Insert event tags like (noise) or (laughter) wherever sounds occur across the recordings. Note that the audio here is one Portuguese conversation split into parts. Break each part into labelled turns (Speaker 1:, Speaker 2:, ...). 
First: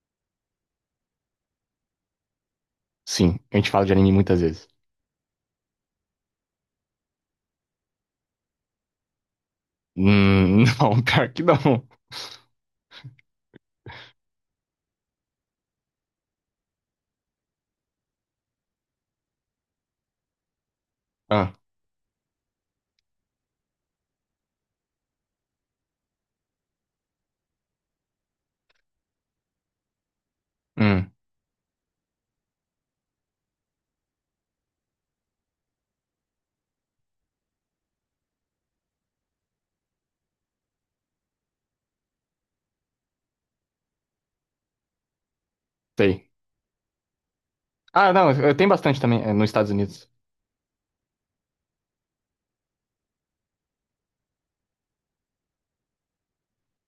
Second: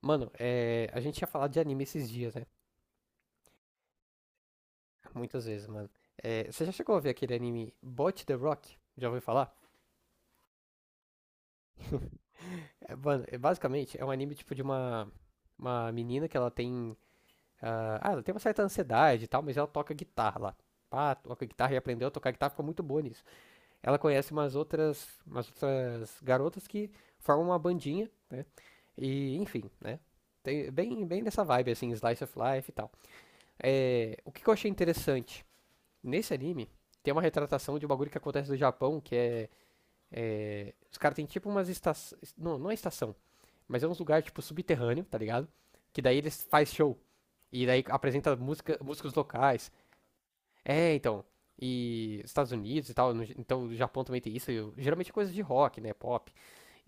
Speaker 1: Mano, a gente tinha falado de anime esses dias, né?
Speaker 2: Sim, a gente fala de anime muitas vezes.
Speaker 1: Muitas vezes, mano. Você já chegou a ver aquele anime Bot the Rock? Já ouviu falar?
Speaker 2: (laughs) Não, pior que não.
Speaker 1: Basicamente é um anime tipo de uma menina que ela tem. Ela tem uma certa ansiedade e tal, mas ela toca guitarra lá. Pá, toca
Speaker 2: Ah,
Speaker 1: guitarra e aprendeu a tocar guitarra, ficou muito boa nisso. Ela conhece umas outras garotas que formam uma bandinha, né? E, enfim, né? Tem, bem,
Speaker 2: hum,
Speaker 1: bem dessa vibe, assim, slice of life e tal. O que que eu achei interessante? Nesse anime, tem uma retratação de um bagulho que acontece no Japão, os caras têm tipo umas estações. Não, não é estação, mas é uns lugares tipo subterrâneo, tá ligado? Que daí
Speaker 2: sei.
Speaker 1: eles faz show. E daí
Speaker 2: Ah, não,
Speaker 1: apresenta
Speaker 2: tem
Speaker 1: música,
Speaker 2: bastante
Speaker 1: músicos
Speaker 2: também, nos Estados
Speaker 1: locais.
Speaker 2: Unidos.
Speaker 1: Então. E Estados Unidos e tal, então o Japão também tem isso. Geralmente é coisa de rock, né? Pop.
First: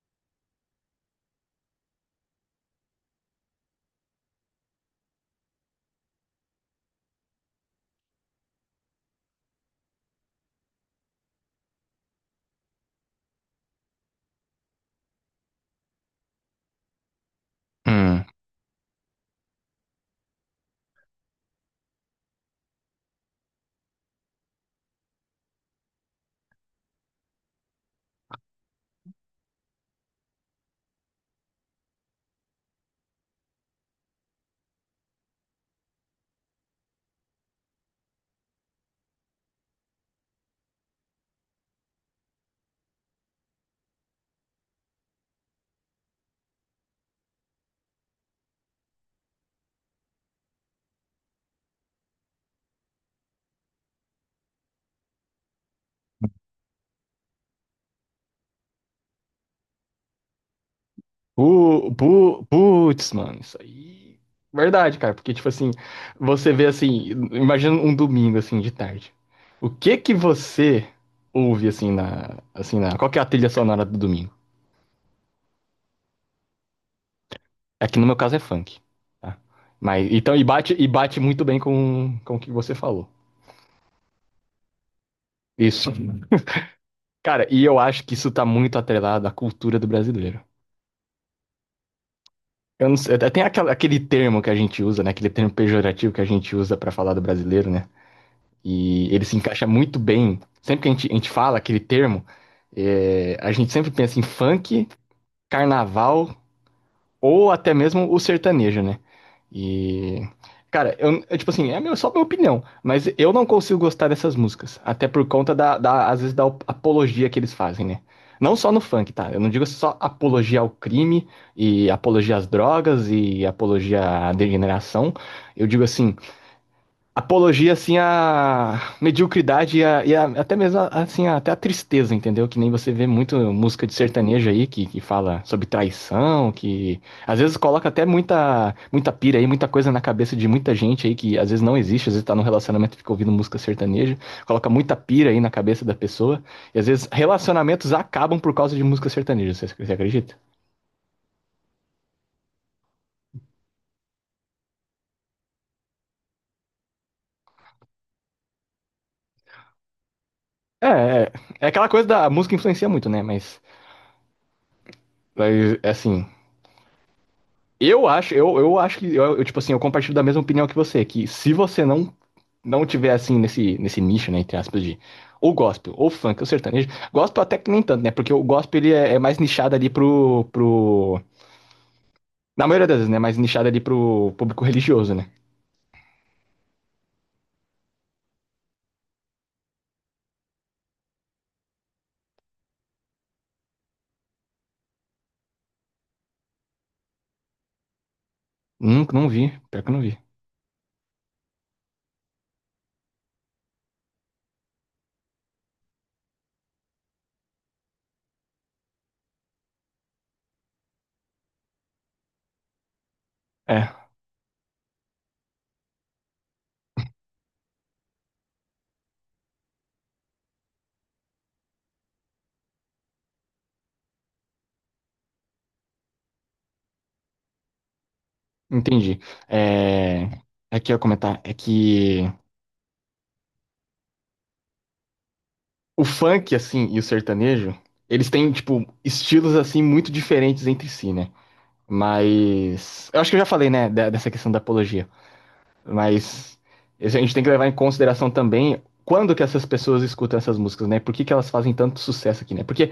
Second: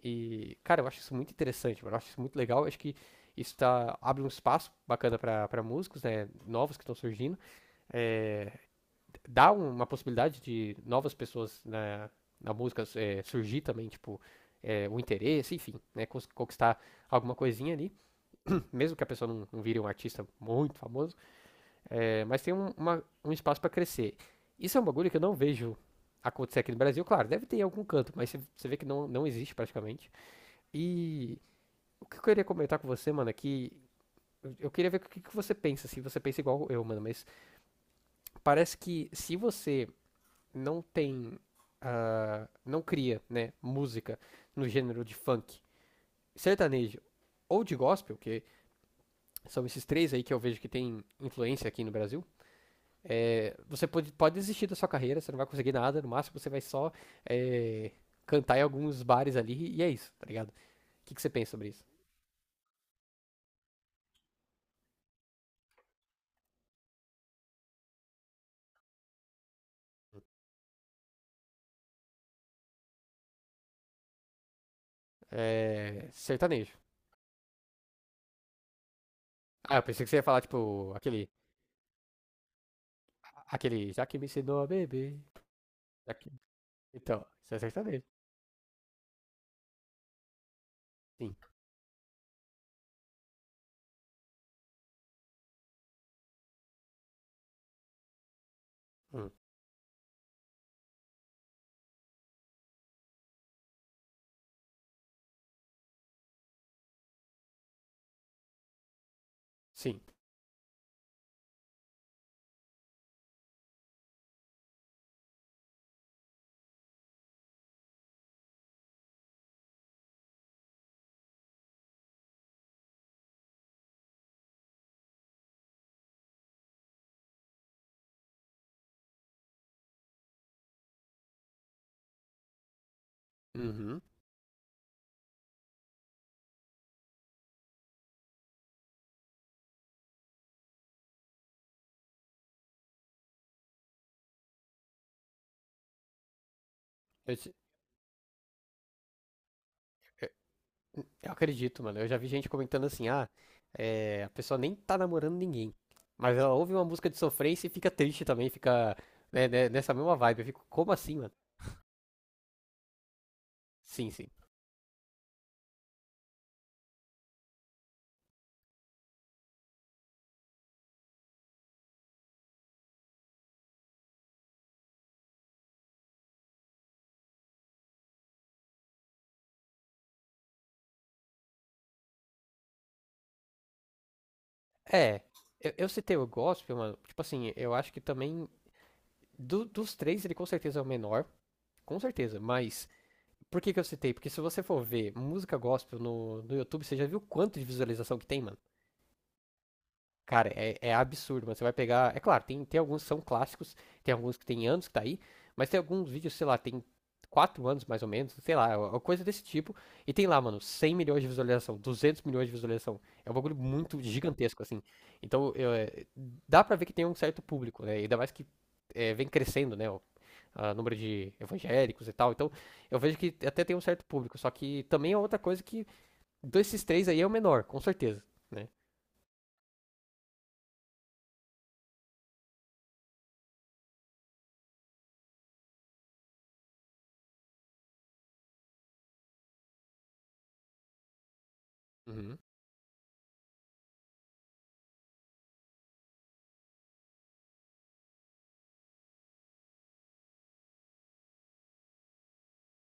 Speaker 1: E, cara, eu acho isso muito interessante, mano. Eu acho isso muito legal. Eu acho que isso tá, abre um espaço bacana pra músicos, né? Novos que estão surgindo. É, Dá um, uma possibilidade de novas pessoas na música, surgir também, tipo, o interesse, enfim, né, conquistar alguma coisinha ali,
Speaker 2: Hum.
Speaker 1: (clears throat) (coughs) mesmo que a pessoa não vire um artista muito famoso, mas tem um, um espaço para crescer. Isso é um bagulho que eu não vejo acontecer aqui no Brasil, claro, deve ter em algum canto, mas você vê que não existe praticamente. E o que eu queria comentar com você, mano, é que eu queria ver o que que você pensa, se você pensa igual eu, mano, mas parece que se você não tem. Não cria, né? Música no gênero de funk, sertanejo ou de gospel, que são esses três aí que eu vejo que tem influência aqui no Brasil. Você pode desistir da sua carreira, você não vai conseguir nada, no máximo você vai só é, cantar em alguns bares ali e é isso, tá ligado? O que, que você pensa sobre isso?
Speaker 2: Putz, mano, isso aí. Verdade, cara, porque, tipo assim, você vê assim, imagina um domingo, assim, de tarde. O que que você ouve, qual que é a trilha sonora do domingo?
Speaker 1: É, sertanejo.
Speaker 2: É que no meu caso é funk, tá?
Speaker 1: Ah, eu pensei que
Speaker 2: Mas,
Speaker 1: você ia
Speaker 2: então,
Speaker 1: falar, tipo,
Speaker 2: e bate
Speaker 1: aquele.
Speaker 2: muito bem com o que você falou.
Speaker 1: Aquele. Já que me ensinou a beber.
Speaker 2: Isso.
Speaker 1: Já que... Então,
Speaker 2: Cara,
Speaker 1: isso é
Speaker 2: e eu
Speaker 1: sertanejo.
Speaker 2: acho que isso tá muito atrelado à cultura do brasileiro.
Speaker 1: Sim.
Speaker 2: Eu não sei, tem aquele termo que a gente usa, né? Aquele termo pejorativo que a gente usa pra falar do brasileiro, né? E ele
Speaker 1: Hum.
Speaker 2: se encaixa muito bem. Sempre que a gente fala aquele termo, a gente sempre pensa em funk, carnaval, ou até mesmo o sertanejo, né?
Speaker 1: Sim.
Speaker 2: E cara, tipo assim, é meu, só minha opinião, mas eu não consigo gostar dessas músicas. Até por conta às vezes, da apologia que eles fazem, né? Não só no funk, tá? Eu não digo só apologia ao crime e apologia às drogas e apologia à degeneração. Eu digo assim, apologia, assim, à mediocridade e até mesmo, assim, até a tristeza, entendeu? Que nem você vê muito música de
Speaker 1: Uhum.
Speaker 2: sertanejo aí, que fala sobre traição, que às vezes coloca até muita pira aí, muita coisa na cabeça de muita gente aí, que às vezes não existe, às vezes tá num relacionamento e fica ouvindo música sertaneja, coloca muita pira aí na cabeça da pessoa, e às vezes
Speaker 1: Eu,
Speaker 2: relacionamentos acabam por causa de música sertaneja, você
Speaker 1: É,
Speaker 2: acredita?
Speaker 1: Eu acredito, mano. Eu já vi gente comentando assim, a pessoa nem tá namorando ninguém. Mas ela ouve uma música de sofrência e fica triste também, fica, né, nessa mesma vibe. Eu fico,
Speaker 2: É,
Speaker 1: como assim, mano?
Speaker 2: é, é aquela coisa da a música influencia muito, né? Mas,
Speaker 1: Sim, sim.
Speaker 2: mas, assim... eu acho que, tipo assim, eu compartilho da mesma opinião que você, que se você não tiver, assim, nesse nicho, né, entre aspas, de ou gospel, ou funk, ou sertanejo, gospel até que nem tanto, né, porque o gospel, é mais nichado ali na maioria das vezes, né, mais nichado ali pro público religioso,
Speaker 1: É,
Speaker 2: né.
Speaker 1: eu citei o gospel, mano. Tipo assim, eu acho que também. Dos três, ele com certeza é o menor. Com certeza, mas. Por que que eu citei? Porque se você for ver música gospel no YouTube, você já viu quanto de visualização que tem, mano?
Speaker 2: Nunca, não vi, pior que eu não vi.
Speaker 1: Cara, é absurdo, mano. Você vai pegar. É claro, tem alguns que são clássicos, tem alguns que tem anos que tá aí, mas tem alguns vídeos, sei lá, tem 4 anos mais ou menos, sei lá, uma coisa desse tipo. E tem lá, mano, 100 milhões de visualização, 200 milhões de visualização. É um bagulho muito
Speaker 2: É,
Speaker 1: gigantesco, assim. Então, dá pra ver que tem um certo público, né? Ainda mais que vem crescendo, né? O a número de evangélicos e tal. Então, eu vejo que até tem um certo público. Só que também é outra coisa que, desses três aí, é o menor, com certeza, né?
Speaker 2: entendi. É, é que eu ia comentar, é que o funk, assim, e o sertanejo, eles têm, tipo, estilos, assim, muito diferentes entre si, né.
Speaker 1: Uhum.
Speaker 2: Mas eu acho que eu já falei, né, dessa questão da apologia. Mas isso a gente tem que levar em consideração também quando que essas pessoas escutam essas músicas, né? Por que que elas fazem tanto sucesso aqui, né? Porque,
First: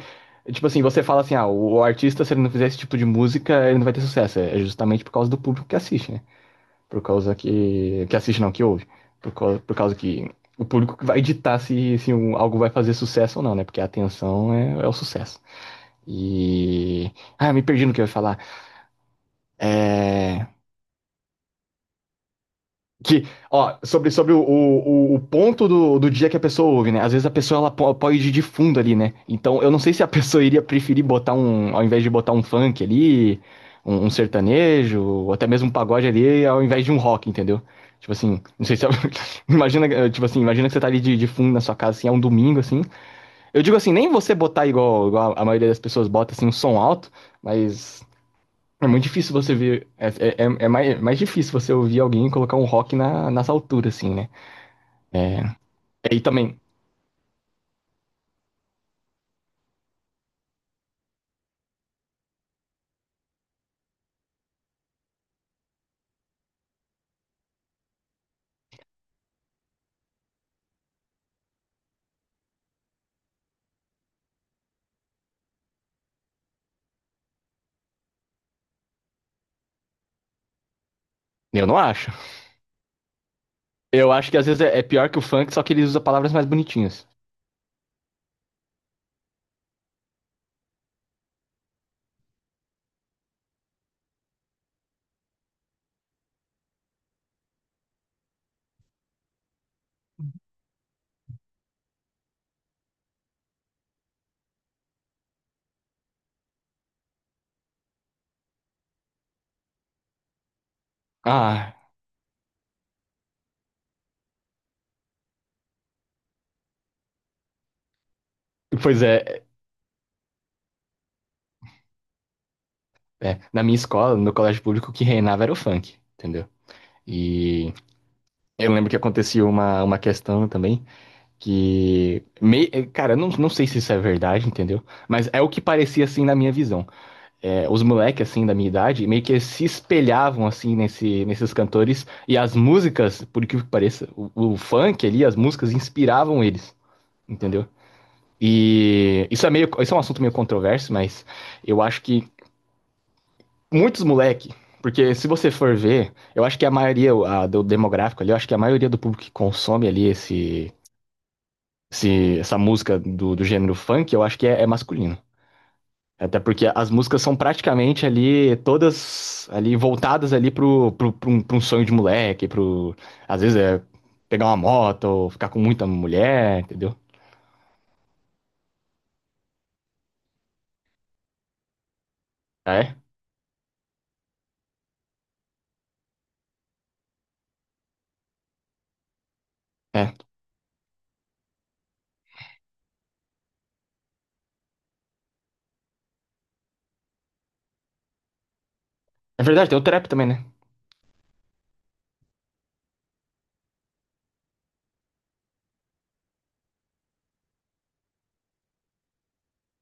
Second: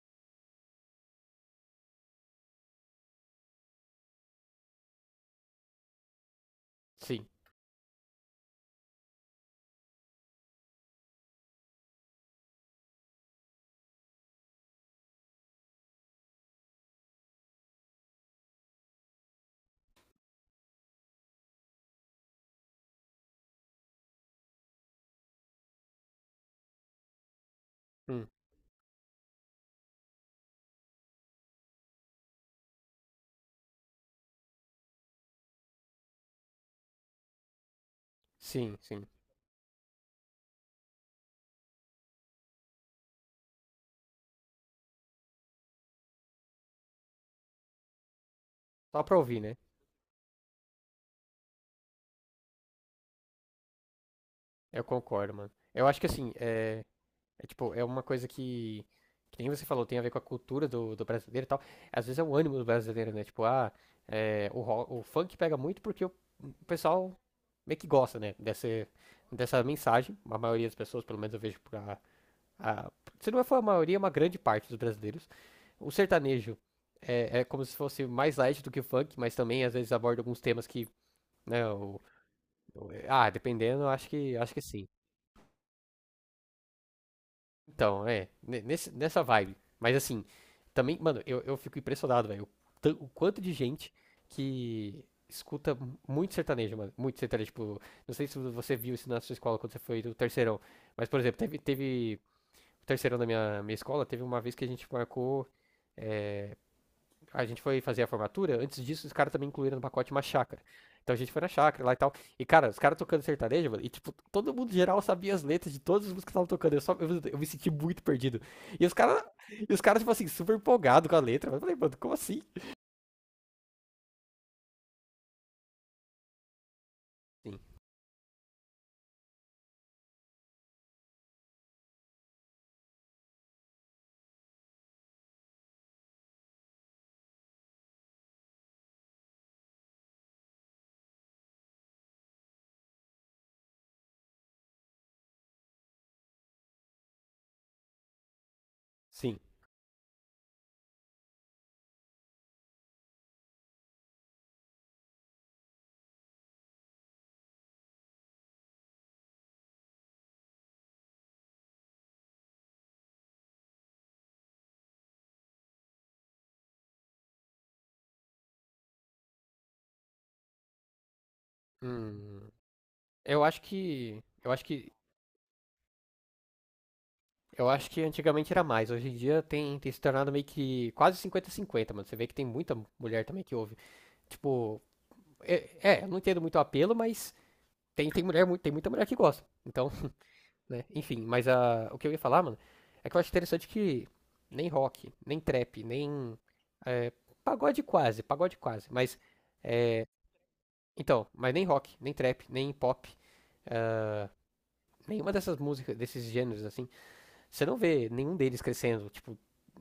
Speaker 2: tipo assim, você fala assim, ah, o artista, se ele não fizer esse tipo de música, ele não vai ter sucesso. É justamente por causa do público que assiste, né? Por
Speaker 1: Sim.
Speaker 2: causa que assiste, não, que ouve. Por causa que. O público que vai ditar se algo vai fazer sucesso ou não, né? Porque a atenção é o sucesso. E ah, me perdi no que eu ia falar. É. Que, ó, sobre o ponto do dia que a pessoa ouve, né? Às vezes a pessoa ela pode
Speaker 1: Hum.
Speaker 2: ir de fundo ali, né? Então eu não sei se a (laughs) pessoa iria preferir botar um, ao invés de botar um funk ali, um sertanejo, ou até mesmo um pagode ali, ao invés de um rock, entendeu? Tipo assim, não
Speaker 1: Sim,
Speaker 2: sei se
Speaker 1: sim.
Speaker 2: (laughs) imagina, tipo assim, imagina que você tá ali de fundo na sua casa, assim, é um domingo, assim. Eu digo assim, nem você botar igual, igual a maioria das pessoas bota, assim, um som alto, mas é
Speaker 1: Só
Speaker 2: muito
Speaker 1: pra
Speaker 2: difícil
Speaker 1: ouvir,
Speaker 2: você
Speaker 1: né?
Speaker 2: ver. É mais difícil você ouvir alguém colocar um rock nas alturas, assim, né?
Speaker 1: Eu concordo,
Speaker 2: É,
Speaker 1: mano. Eu acho que
Speaker 2: e
Speaker 1: assim,
Speaker 2: também,
Speaker 1: é tipo, uma coisa que nem você falou, tem a ver com a cultura do brasileiro e tal. Às vezes é o ânimo do brasileiro, né? Tipo, o funk pega muito porque o pessoal meio que gosta, né? Dessa mensagem. A maioria das pessoas, pelo menos eu vejo pra. A, Se não for a maioria, é uma grande parte dos brasileiros. O sertanejo é como se fosse mais light do que o funk, mas também às vezes aborda alguns temas que,
Speaker 2: eu
Speaker 1: né.
Speaker 2: não
Speaker 1: o
Speaker 2: acho.
Speaker 1: Então, ah, dependendo, eu acho
Speaker 2: Eu acho
Speaker 1: que,
Speaker 2: que às
Speaker 1: acho
Speaker 2: vezes
Speaker 1: que
Speaker 2: é
Speaker 1: sim.
Speaker 2: pior que o funk, só que ele usa palavras mais bonitinhas.
Speaker 1: Então, nessa vibe. Mas assim, também, mano, eu fico impressionado, velho, o quanto de gente que escuta muito sertanejo, mano, muito sertanejo, tipo, não sei se você viu isso na sua escola quando você foi do terceirão, mas, por exemplo, teve o terceirão da minha escola, teve uma vez que a gente marcou, é, a gente foi fazer a formatura, antes disso os caras também incluíram no pacote uma chácara. Então a gente foi na
Speaker 2: Ah,
Speaker 1: chácara lá e tal. E, cara, os caras tocando sertanejo, mano, e tipo, todo mundo geral sabia as letras de todas as músicas que estavam tocando. Eu me senti muito perdido. E os
Speaker 2: pois
Speaker 1: caras,
Speaker 2: é,
Speaker 1: e os caras, tipo assim, super empolgado com a letra. Eu falei, mano, como assim?
Speaker 2: é. Na minha escola, no colégio público, o que reinava era o funk, entendeu?
Speaker 1: Sim,
Speaker 2: E eu lembro que acontecia uma questão também que. Cara, eu não sei se isso é verdade, entendeu? Mas é o que parecia assim na minha visão. É, os moleques, assim, da minha idade, meio que se espelhavam, assim, nesses cantores. E as músicas, por incrível que pareça, o funk ali, as músicas inspiravam eles, entendeu? E
Speaker 1: sim.
Speaker 2: isso é meio, isso é um assunto meio controverso, mas eu acho que muitos moleque, porque se você for ver, eu acho que do demográfico ali, eu acho que a maioria do público que consome ali esse, esse essa música do gênero funk, eu acho que é masculino. Até porque as músicas são praticamente ali, todas ali voltadas ali pra um sonho de moleque,
Speaker 1: Hum,
Speaker 2: pro. Às
Speaker 1: eu
Speaker 2: vezes
Speaker 1: acho
Speaker 2: é
Speaker 1: que.
Speaker 2: pegar
Speaker 1: Eu
Speaker 2: uma
Speaker 1: acho que.
Speaker 2: moto ou ficar com muita mulher, entendeu?
Speaker 1: Eu acho que antigamente era mais. Hoje em dia tem se tornado meio que quase 50 cinquenta, mano. Você vê que tem
Speaker 2: Ah,
Speaker 1: muita
Speaker 2: é,
Speaker 1: mulher também que ouve. Tipo, eu não entendo muito o apelo, mas tem muita mulher que gosta. Então,
Speaker 2: é.
Speaker 1: né? Enfim, mas o que eu ia falar, mano, é que eu acho interessante que nem rock, nem trap, nem. é, Pagode quase, pagode quase. Mas,
Speaker 2: É verdade, tem o trap também, né?
Speaker 1: então, mas nem rock, nem trap, nem pop, nenhuma dessas músicas, desses gêneros, assim, você não vê nenhum deles crescendo, tipo,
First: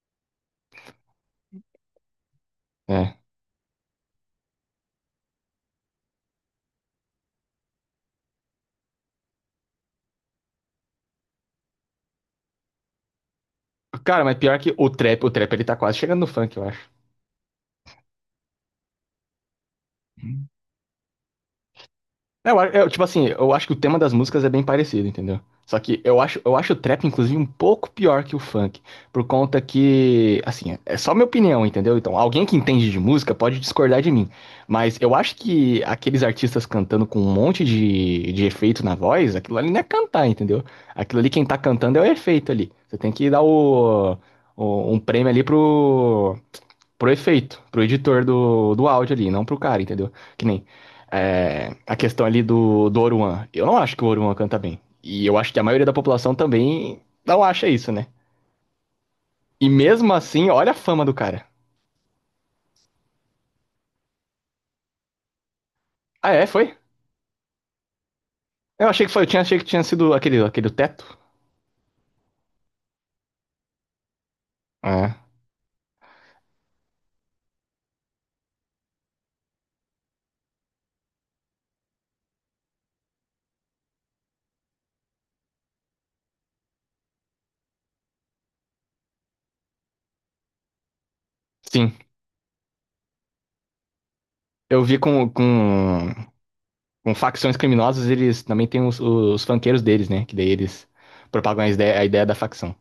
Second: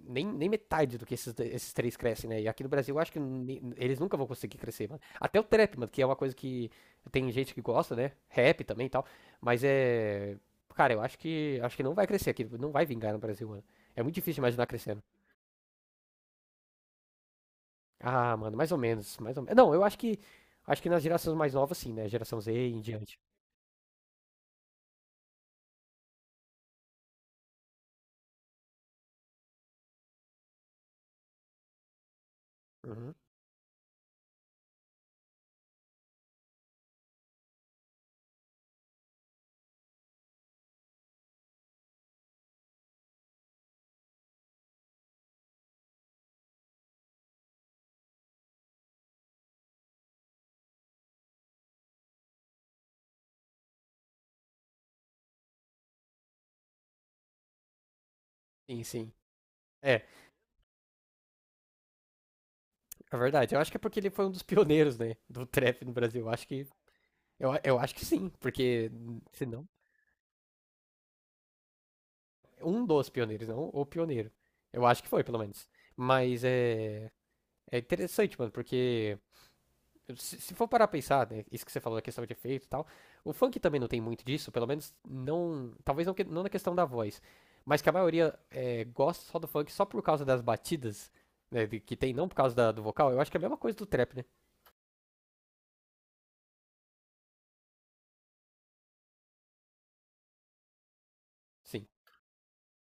Speaker 1: nem metade do que esses três crescem, né? E aqui no Brasil eu acho
Speaker 2: É.
Speaker 1: que eles nunca vão conseguir crescer, mano. Até o trap, mano, que é uma coisa que tem gente que gosta, né? Rap também e tal. Mas é. Cara, eu acho que não vai crescer aqui, não vai vingar no Brasil, mano. É muito
Speaker 2: Cara, mas
Speaker 1: difícil
Speaker 2: pior
Speaker 1: imaginar
Speaker 2: que
Speaker 1: crescendo.
Speaker 2: o trap ele tá quase chegando no funk, eu acho.
Speaker 1: Ah, mano, mais ou menos, mais ou menos. Não, eu acho que nas gerações mais novas sim, né? Geração
Speaker 2: É,
Speaker 1: Z e em
Speaker 2: tipo
Speaker 1: diante.
Speaker 2: assim, eu acho que o tema das músicas é bem parecido, entendeu? Só que eu acho o trap, inclusive, um pouco pior que o funk, por conta que, assim, é só minha opinião, entendeu? Então, alguém que entende de
Speaker 1: Uhum.
Speaker 2: música pode discordar de mim, mas eu acho que aqueles artistas cantando com um monte de efeito na voz, aquilo ali não é cantar, entendeu? Aquilo ali quem tá cantando é o efeito ali. Você tem que dar um prêmio ali pro, pro efeito, pro editor do áudio ali, não pro cara, entendeu? Que nem é, a questão ali do Oruan. Eu não acho que o Oruan canta bem. E eu acho que a maioria da população também não acha isso, né?
Speaker 1: Sim, sim.
Speaker 2: E
Speaker 1: É,
Speaker 2: mesmo assim, olha a fama do cara.
Speaker 1: é verdade. Eu acho que é porque ele foi um dos pioneiros, né, do trap no Brasil.
Speaker 2: Ah, é? Foi?
Speaker 1: Eu acho que sim,
Speaker 2: Eu
Speaker 1: porque
Speaker 2: achei que foi,
Speaker 1: se
Speaker 2: achei que
Speaker 1: não,
Speaker 2: tinha sido aquele, aquele teto.
Speaker 1: um dos pioneiros, não o pioneiro. Eu acho que
Speaker 2: É.
Speaker 1: foi, pelo menos. Mas é interessante, mano, porque se for parar a pensar, né, isso que você falou da questão de efeito e tal, o funk também não tem muito disso, pelo menos não, talvez não, não na questão da voz, mas que a maioria gosta só do funk só por causa das batidas, né,
Speaker 2: Sim.
Speaker 1: que tem, não por causa do vocal. Eu acho que é a mesma coisa do trap, né?
Speaker 2: Eu vi com facções criminosas, eles também têm os funkeiros deles, né? Que daí eles propagam
Speaker 1: Sim,
Speaker 2: a ideia da facção.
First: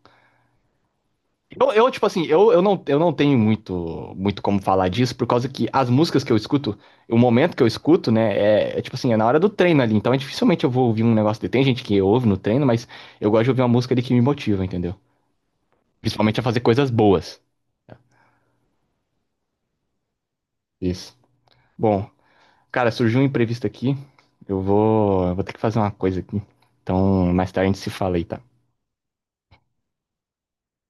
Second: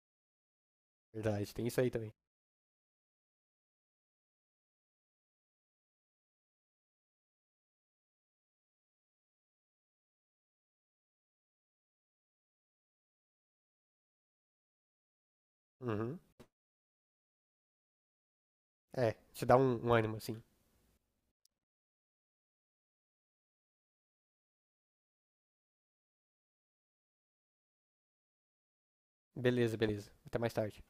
Speaker 1: verdade, tem isso aí
Speaker 2: Tipo
Speaker 1: também.
Speaker 2: assim, eu não tenho muito como falar disso, por causa que as músicas que eu escuto, o momento que eu escuto, né, tipo assim, é na hora do treino ali. Então, é, dificilmente eu vou ouvir um negócio de. Tem gente que ouve no treino, mas eu gosto de ouvir uma música ali que me motiva, entendeu?
Speaker 1: Uhum.
Speaker 2: Principalmente a fazer coisas boas.
Speaker 1: É, te dá um, ânimo, assim.
Speaker 2: Isso. Bom, cara, surgiu um imprevisto aqui. Eu vou ter que fazer uma coisa aqui. Então, mais tarde a gente se fala aí, tá?
Speaker 1: Beleza, beleza. Até mais tarde.